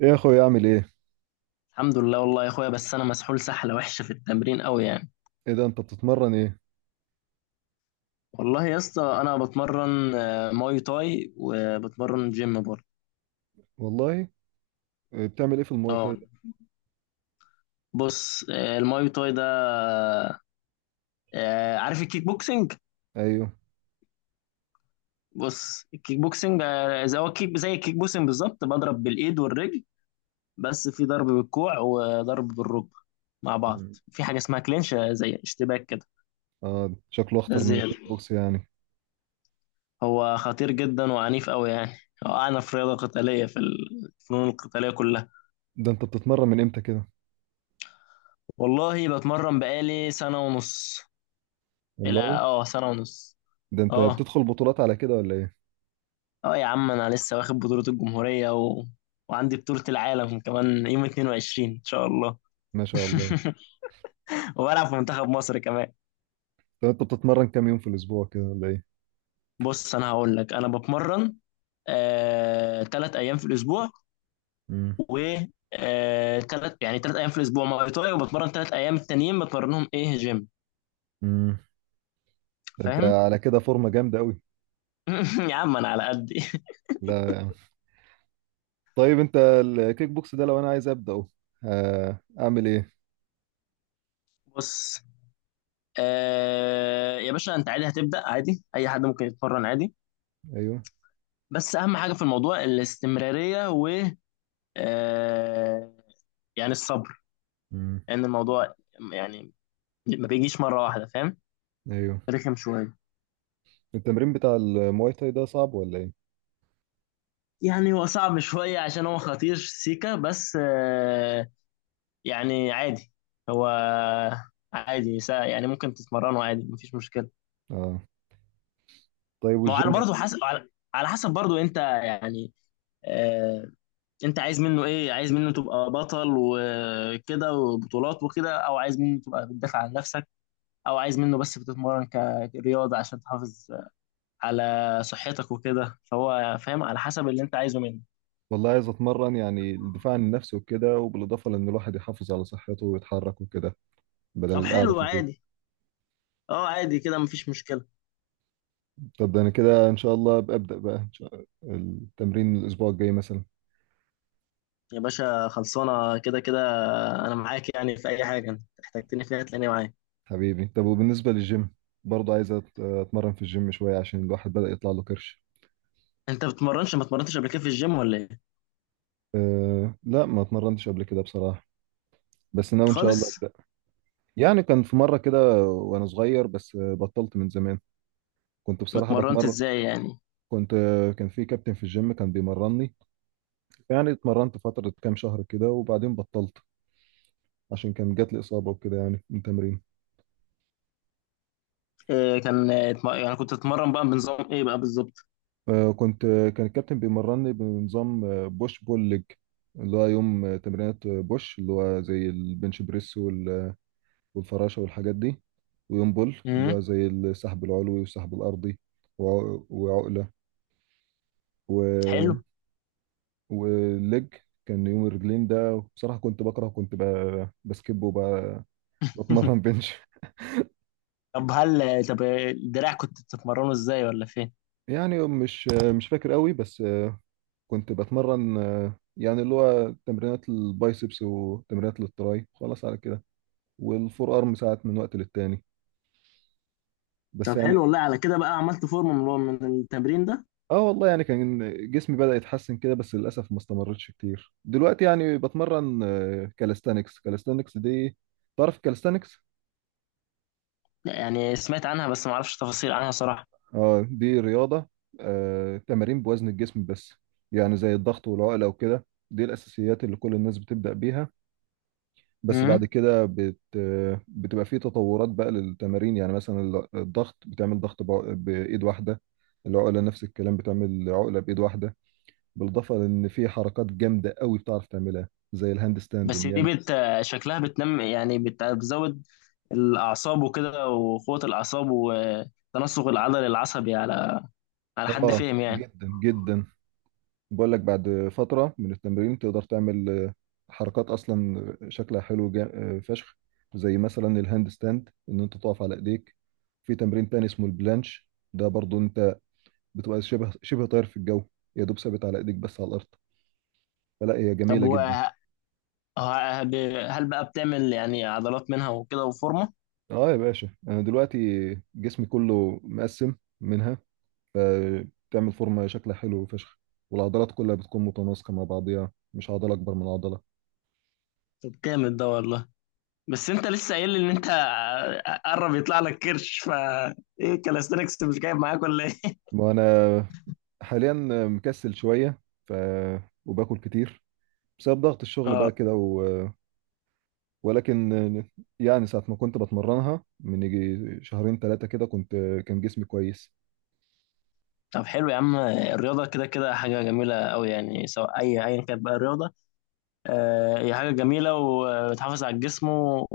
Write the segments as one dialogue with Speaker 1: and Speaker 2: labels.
Speaker 1: ايه يا اخويا، اعمل ايه؟
Speaker 2: الحمد لله والله يا اخويا، بس انا مسحول سحله وحشه في التمرين قوي يعني.
Speaker 1: ايه ده، انت بتتمرن ايه؟
Speaker 2: والله يا اسطى انا بتمرن ماي تاي وبتمرن جيم برضه.
Speaker 1: والله. إيه بتعمل ايه في المواي تاي
Speaker 2: اه.
Speaker 1: ده؟
Speaker 2: بص، الماي تاي ده، عارف الكيك بوكسنج؟
Speaker 1: ايوه.
Speaker 2: بص، الكيك بوكسنج زي الكيك بوكسنج بالظبط، بضرب بالايد والرجل، بس في ضرب بالكوع وضرب بالركبه مع بعض.
Speaker 1: مم.
Speaker 2: في حاجه اسمها كلينش، زي اشتباك كده.
Speaker 1: اه، شكله
Speaker 2: ده
Speaker 1: اخطر من
Speaker 2: الزياده.
Speaker 1: الكيك بوكس يعني.
Speaker 2: هو خطير جدا وعنيف قوي يعني. هو اعنف رياضه قتاليه في الفنون القتاليه كلها.
Speaker 1: ده انت بتتمرن من امتى كده؟
Speaker 2: والله بتمرن بقالي سنة ونص، الى
Speaker 1: والله.
Speaker 2: سنة ونص.
Speaker 1: ده انت
Speaker 2: اه،
Speaker 1: بتدخل بطولات على كده ولا ايه؟
Speaker 2: اه يا عم، انا لسه واخد بطولة الجمهورية، و... وعندي بطولة العالم كمان يوم 22 ان شاء الله.
Speaker 1: ما شاء الله.
Speaker 2: وبلعب في منتخب مصر كمان.
Speaker 1: طب انت بتتمرن كام يوم في الاسبوع كده ولا ايه؟
Speaker 2: بص انا هقول لك، انا بتمرن تلات ايام في الاسبوع،
Speaker 1: امم.
Speaker 2: و تلات ايام في الاسبوع ماي تاي، وبتمرن تلات ايام التانيين، بتمرنهم ايه؟ جيم.
Speaker 1: امم. ده انت
Speaker 2: فاهم.
Speaker 1: على كده فورمه جامده قوي.
Speaker 2: يا عم انا على قدي.
Speaker 1: لا يعني. طيب انت الكيك بوكس ده لو انا عايز ابداه، اعمل ايه؟
Speaker 2: بص، يا باشا، انت عادي هتبدأ عادي، اي حد ممكن يتمرن عادي.
Speaker 1: ايوه.
Speaker 2: بس اهم حاجة في الموضوع الاستمرارية، و آه يعني الصبر.
Speaker 1: امم.
Speaker 2: لان الموضوع يعني ما بيجيش مرة واحدة، فاهم.
Speaker 1: ايوه.
Speaker 2: رخم شوية.
Speaker 1: التمرين بتاع المواي تاي ده صعب ولا ايه؟
Speaker 2: يعني هو صعب شوية عشان هو خطير سيكا، بس يعني عادي. هو عادي يعني ممكن تتمرنه عادي، مفيش مشكلة.
Speaker 1: اه. طيب،
Speaker 2: ما هو على
Speaker 1: والجيم؟
Speaker 2: برضه حسب، على حسب برضه انت يعني، آه، انت عايز منه ايه؟ عايز منه تبقى بطل وكده وبطولات وكده، او عايز منه تبقى بتدافع عن نفسك، او عايز منه بس بتتمرن كرياضة عشان تحافظ على صحتك وكده، فهو فاهم، على حسب اللي انت عايزه منه.
Speaker 1: والله عايز اتمرن، يعني الدفاع عن النفس وكده، وبالاضافه لان الواحد يحافظ على صحته ويتحرك وكده، بدل
Speaker 2: طب
Speaker 1: القعده
Speaker 2: حلو
Speaker 1: في البيت.
Speaker 2: عادي. اه عادي كده مفيش مشكلة.
Speaker 1: طب ده انا كده ان شاء الله ببدا بقى، إن شاء التمرين الاسبوع الجاي مثلا.
Speaker 2: يا باشا خلصانة، كده كده انا معاك، يعني في اي حاجة انت احتجتني فيها تلاقيني معاك.
Speaker 1: حبيبي. طب وبالنسبه للجيم، برضه عايز اتمرن في الجيم شويه عشان الواحد بدا يطلع له كرش.
Speaker 2: انت بتمرنش؟ ما اتمرنتش قبل كده في الجيم ولا ايه؟
Speaker 1: أه لا، ما اتمرنتش قبل كده بصراحه، بس ناوي ان شاء الله
Speaker 2: خالص.
Speaker 1: ابدا. يعني كان في مره كده وانا صغير بس بطلت من زمان. كنت بصراحه
Speaker 2: اتمرنت
Speaker 1: بتمرن.
Speaker 2: ازاي يعني؟
Speaker 1: كنت كان في كابتن في الجيم كان بيمرني، يعني اتمرنت فترة كام شهر كده وبعدين بطلت، عشان كان جات لي إصابة وكده يعني من تمرين.
Speaker 2: إيه؟ كان يعني كنت اتمرن بقى بنظام ايه بقى بالظبط؟
Speaker 1: آه، كنت آه، كان الكابتن بيمرني بنظام بوش بول ليج، اللي هو يوم تمرينات بوش اللي هو زي البنش بريس والفراشة والحاجات دي، ويوم بول اللي
Speaker 2: مم.
Speaker 1: هو زي السحب العلوي والسحب الأرضي وعقلة
Speaker 2: حلو.
Speaker 1: و... والليج. كان يوم الرجلين ده بصراحة كنت بكره، بسكب وبتمرن بنش.
Speaker 2: طب، هل طب الدراع كنت بتتمرنه ازاي ولا فين؟
Speaker 1: يعني مش فاكر قوي، بس كنت بتمرن يعني اللي هو تمرينات البايسبس وتمرينات للتراي، خلاص على كده، والفور ارم ساعات من وقت للتاني، بس
Speaker 2: طب حلو
Speaker 1: يعني.
Speaker 2: والله، على كده بقى عملت فورمه من التمرين ده؟
Speaker 1: اه والله يعني كان جسمي بدأ يتحسن كده، بس للأسف ما استمرتش كتير. دلوقتي يعني بتمرن كالستانكس، كالستانكس دي. تعرف كالستانكس؟
Speaker 2: لا، يعني سمعت عنها بس ما اعرفش تفاصيل عنها صراحة.
Speaker 1: اه، دي رياضة، تمارين بوزن الجسم بس، يعني زي الضغط والعقلة وكده. دي الأساسيات اللي كل الناس بتبدأ بيها، بس بعد
Speaker 2: امم.
Speaker 1: كده بتبقى في تطورات بقى للتمارين، يعني مثلا الضغط بتعمل ضغط بإيد واحدة. العقلة نفس الكلام، بتعمل عقلة بإيد واحدة، بالإضافة لأن في حركات جامدة قوي بتعرف تعملها زي الهاند ستاند
Speaker 2: بس
Speaker 1: إن
Speaker 2: دي
Speaker 1: يعني.
Speaker 2: شكلها بتنم، يعني بتزود الأعصاب وكده، وقوة الأعصاب وتناسق العضل العصبي، على حد فهم يعني.
Speaker 1: جدا جدا. بقول لك بعد فترة من التمرين تقدر تعمل حركات أصلا شكلها حلو جا... آه، فشخ، زي مثلا الهاند ستاند إن أنت تقف على إيديك. في تمرين تاني اسمه البلانش، ده برضو بتبقى شبه شبه طاير في الجو، يا دوب ثابت على ايديك بس على الارض، فلا هي
Speaker 2: طب
Speaker 1: جميله جدا.
Speaker 2: ه- هل بقى بتعمل يعني عضلات منها وكده وفورمة؟
Speaker 1: اه يا باشا، انا دلوقتي جسمي كله مقسم منها، فبتعمل فورمه شكلها حلو فشخ، والعضلات كلها بتكون متناسقه مع بعضيها، مش عضله اكبر من عضله.
Speaker 2: طب جامد ده والله. بس انت لسه قايل لي ان انت قرب يطلع لك كرش، ف ايه كالاستنكس مش جايب معاك ولا ايه؟
Speaker 1: وانا حاليا مكسل شويه، ف، وباكل كتير بسبب ضغط الشغل بقى
Speaker 2: اه.
Speaker 1: كده ولكن يعني ساعة ما كنت بتمرنها من يجي شهرين ثلاثة كده، كان جسمي كويس.
Speaker 2: طب حلو يا عم، الرياضة كده كده حاجة جميلة أوي يعني، سواء أيا كانت بقى الرياضة، هي حاجة جميلة وبتحافظ على الجسم، و...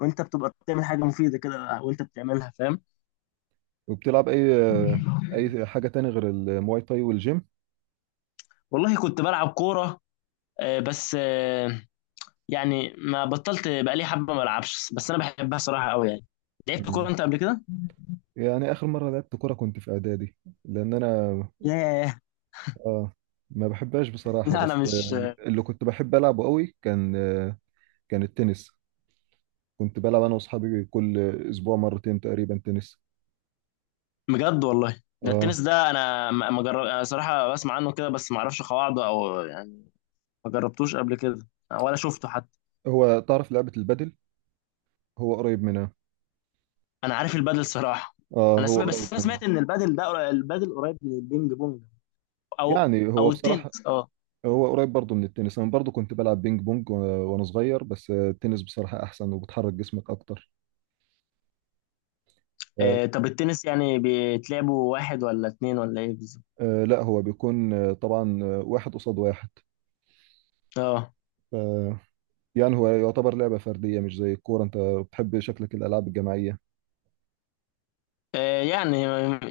Speaker 2: وأنت بتبقى بتعمل حاجة مفيدة كده وأنت بتعملها، فاهم.
Speaker 1: وبتلعب اي، حاجه تاني غير المواي تاي والجيم؟
Speaker 2: والله كنت بلعب كورة، بس يعني ما بطلت بقالي حبة ما ألعبش، بس أنا بحبها صراحة أوي يعني. لعبت
Speaker 1: مم.
Speaker 2: كورة أنت قبل كده؟
Speaker 1: يعني اخر مره لعبت كوره كنت في اعدادي، لان انا،
Speaker 2: ياه.
Speaker 1: اه، ما بحبهاش بصراحه،
Speaker 2: لا، أنا
Speaker 1: بس
Speaker 2: مش.
Speaker 1: اللي كنت بحب العبه قوي كان التنس. كنت بلعب انا واصحابي كل اسبوع مرتين تقريبا تنس.
Speaker 2: بجد والله، ده
Speaker 1: اه،
Speaker 2: التنس ده انا ما جرب انا صراحه، بسمع عنه كده بس ما اعرفش قواعده او يعني، ما جربتوش قبل كده، ولا شفته حتى.
Speaker 1: هو تعرف لعبه البادل؟ هو قريب منها.
Speaker 2: انا عارف البادل صراحه.
Speaker 1: اه،
Speaker 2: انا
Speaker 1: هو
Speaker 2: سمعت، بس
Speaker 1: قريب
Speaker 2: انا سمعت
Speaker 1: منها،
Speaker 2: ان البادل قريب من البينج بونج، او
Speaker 1: يعني هو
Speaker 2: او
Speaker 1: بصراحه
Speaker 2: التنس، اه.
Speaker 1: هو قريب برضه من التنس. انا برضه كنت بلعب بينج بونج وأنا صغير، بس التنس بصراحه احسن وبتحرك جسمك اكتر.
Speaker 2: طب التنس يعني بيتلعبوا واحد ولا اتنين ولا ايه بالظبط؟
Speaker 1: لا هو بيكون طبعا واحد قصاد واحد،
Speaker 2: اه.
Speaker 1: ف يعني هو يعتبر لعبة فردية، مش زي الكورة. انت بتحب شكلك الألعاب الجماعية؟
Speaker 2: آه، يعني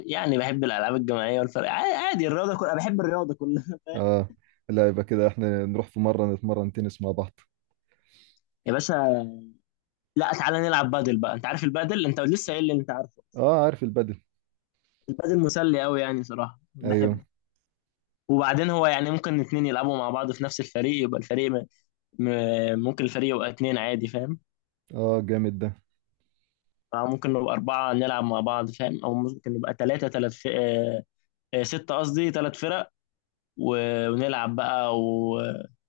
Speaker 2: يعني بحب الالعاب الجماعيه والفرق عادي، عادي، الرياضه كلها، بحب الرياضه كلها.
Speaker 1: اه. لا، يبقى كده احنا نروح في مرة نتمرن تنس مع بعض.
Speaker 2: يا باشا. لا تعالى نلعب بادل بقى، انت عارف البادل، انت لسه قايل لي انت عارف.
Speaker 1: اه، عارف البدل.
Speaker 2: البادل مسلي قوي يعني صراحة
Speaker 1: ايوه.
Speaker 2: بحبه. وبعدين هو يعني ممكن اتنين يلعبوا مع بعض في نفس الفريق، يبقى الفريق م... ممكن الفريق يبقى اتنين عادي، فاهم.
Speaker 1: اه، جامد ده.
Speaker 2: أو ممكن نبقى أربعة نلعب مع بعض، فاهم. أو ممكن نبقى تلاتة، تلات ف... آه، آه، ستة قصدي، تلات فرق، و... ونلعب بقى،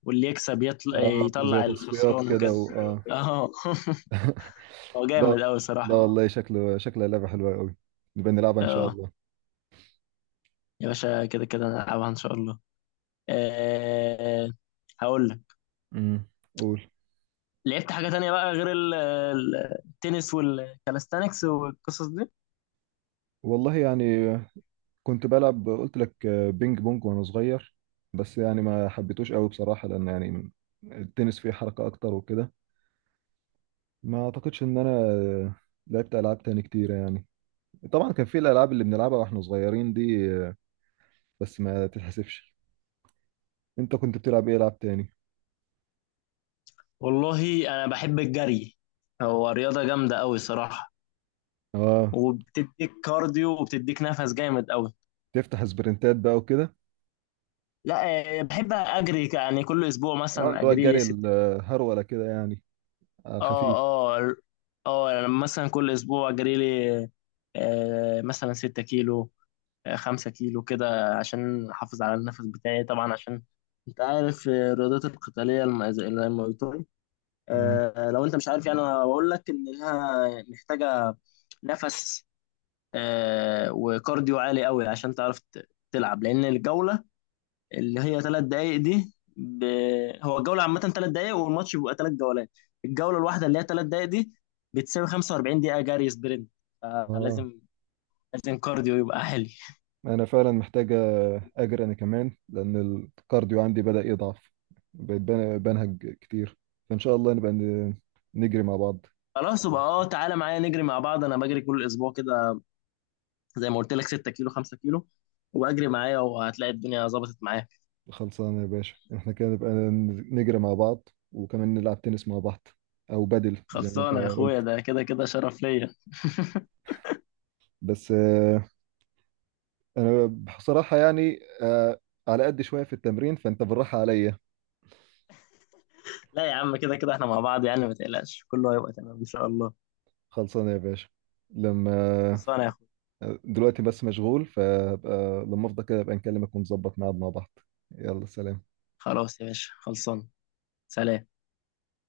Speaker 2: واللي يكسب يطلع
Speaker 1: اه، زي
Speaker 2: يطلع
Speaker 1: تصفيات
Speaker 2: الخسران
Speaker 1: كده
Speaker 2: وكده.
Speaker 1: اه.
Speaker 2: اه. هو
Speaker 1: لا،
Speaker 2: جامد قوي
Speaker 1: لا
Speaker 2: صراحة.
Speaker 1: والله شكلها لعبة حلوة قوي، نبقى نلعبها ان شاء
Speaker 2: اه
Speaker 1: الله.
Speaker 2: يا باشا كده كده نلعبها إن شاء الله، آه، هقول لك.
Speaker 1: امم. قول.
Speaker 2: لعبت حاجة تانية بقى غير التنس والكالستانكس والقصص دي؟
Speaker 1: والله يعني كنت بلعب، قلت لك، بينج بونج وانا صغير، بس يعني ما حبيتوش قوي بصراحة، لان يعني التنس فيه حركة اكتر وكده. ما اعتقدش ان انا لعبت العاب تاني كتيرة يعني. طبعا كان في الالعاب اللي بنلعبها واحنا صغيرين دي، بس ما تتحسبش. انت كنت بتلعب ايه العاب تاني؟
Speaker 2: والله أنا بحب الجري، هو رياضة جامدة أوي صراحة،
Speaker 1: اه،
Speaker 2: وبتديك كارديو وبتديك نفس جامد أوي.
Speaker 1: تفتح سبرنتات بقى وكده.
Speaker 2: لا. بحب أجري يعني كل أسبوع
Speaker 1: اه، اللي
Speaker 2: مثلا
Speaker 1: هو
Speaker 2: أجري لي
Speaker 1: الجري
Speaker 2: ستة.
Speaker 1: الهرولة كده يعني، على
Speaker 2: اه.
Speaker 1: الخفيف.
Speaker 2: اه. اه أنا مثلا كل أسبوع أجري لي مثلا 6 كيلو، 5 كيلو كده عشان أحافظ على النفس بتاعي طبعا، عشان أنت عارف الرياضات القتالية زي الماي تاي،
Speaker 1: مم.
Speaker 2: لو انت مش عارف، يعني انا بقول لك ان لها محتاجه نفس، وكارديو عالي قوي عشان تعرف تلعب، لان الجوله اللي هي 3 دقائق دي هو الجوله عامه 3 دقائق، والماتش بيبقى 3 جولات، الجوله الواحده اللي هي ثلاث دقائق دي بتساوي 45 دقيقه جري سبرنت،
Speaker 1: اه،
Speaker 2: فلازم كارديو يبقى عالي.
Speaker 1: انا فعلا محتاجه اجري انا كمان، لان الكارديو عندي بدأ يضعف، بقيت بنهج كتير، فان شاء الله نبقى نجري مع بعض
Speaker 2: خلاص
Speaker 1: آخر
Speaker 2: يبقى، اه
Speaker 1: الأسبوع.
Speaker 2: تعالى معايا نجري مع بعض، انا بجري كل اسبوع كده، زي ما قلت لك 6 كيلو 5 كيلو، واجري معايا وهتلاقي الدنيا ظبطت معايا.
Speaker 1: خلصانه يا باشا، احنا كده نبقى نجري مع بعض، وكمان نلعب تنس مع بعض، او بدل زي ما انت
Speaker 2: خلصانة يا اخويا،
Speaker 1: قلت.
Speaker 2: ده كده كده شرف ليا.
Speaker 1: بس انا بصراحه يعني على قد شويه في التمرين، فانت بالراحه عليا.
Speaker 2: لا يا عم، كده كده احنا مع بعض يعني، ما تقلقش كله هيبقى تمام ان شاء الله.
Speaker 1: خلصانه يا باشا. لما
Speaker 2: خلصانة يا اخويا.
Speaker 1: دلوقتي بس مشغول، فلما افضى كده ابقى نكلمك ونظبط ميعاد مع بعض. يلا، سلام.
Speaker 2: خلاص يا باشا خلصانة. سلام.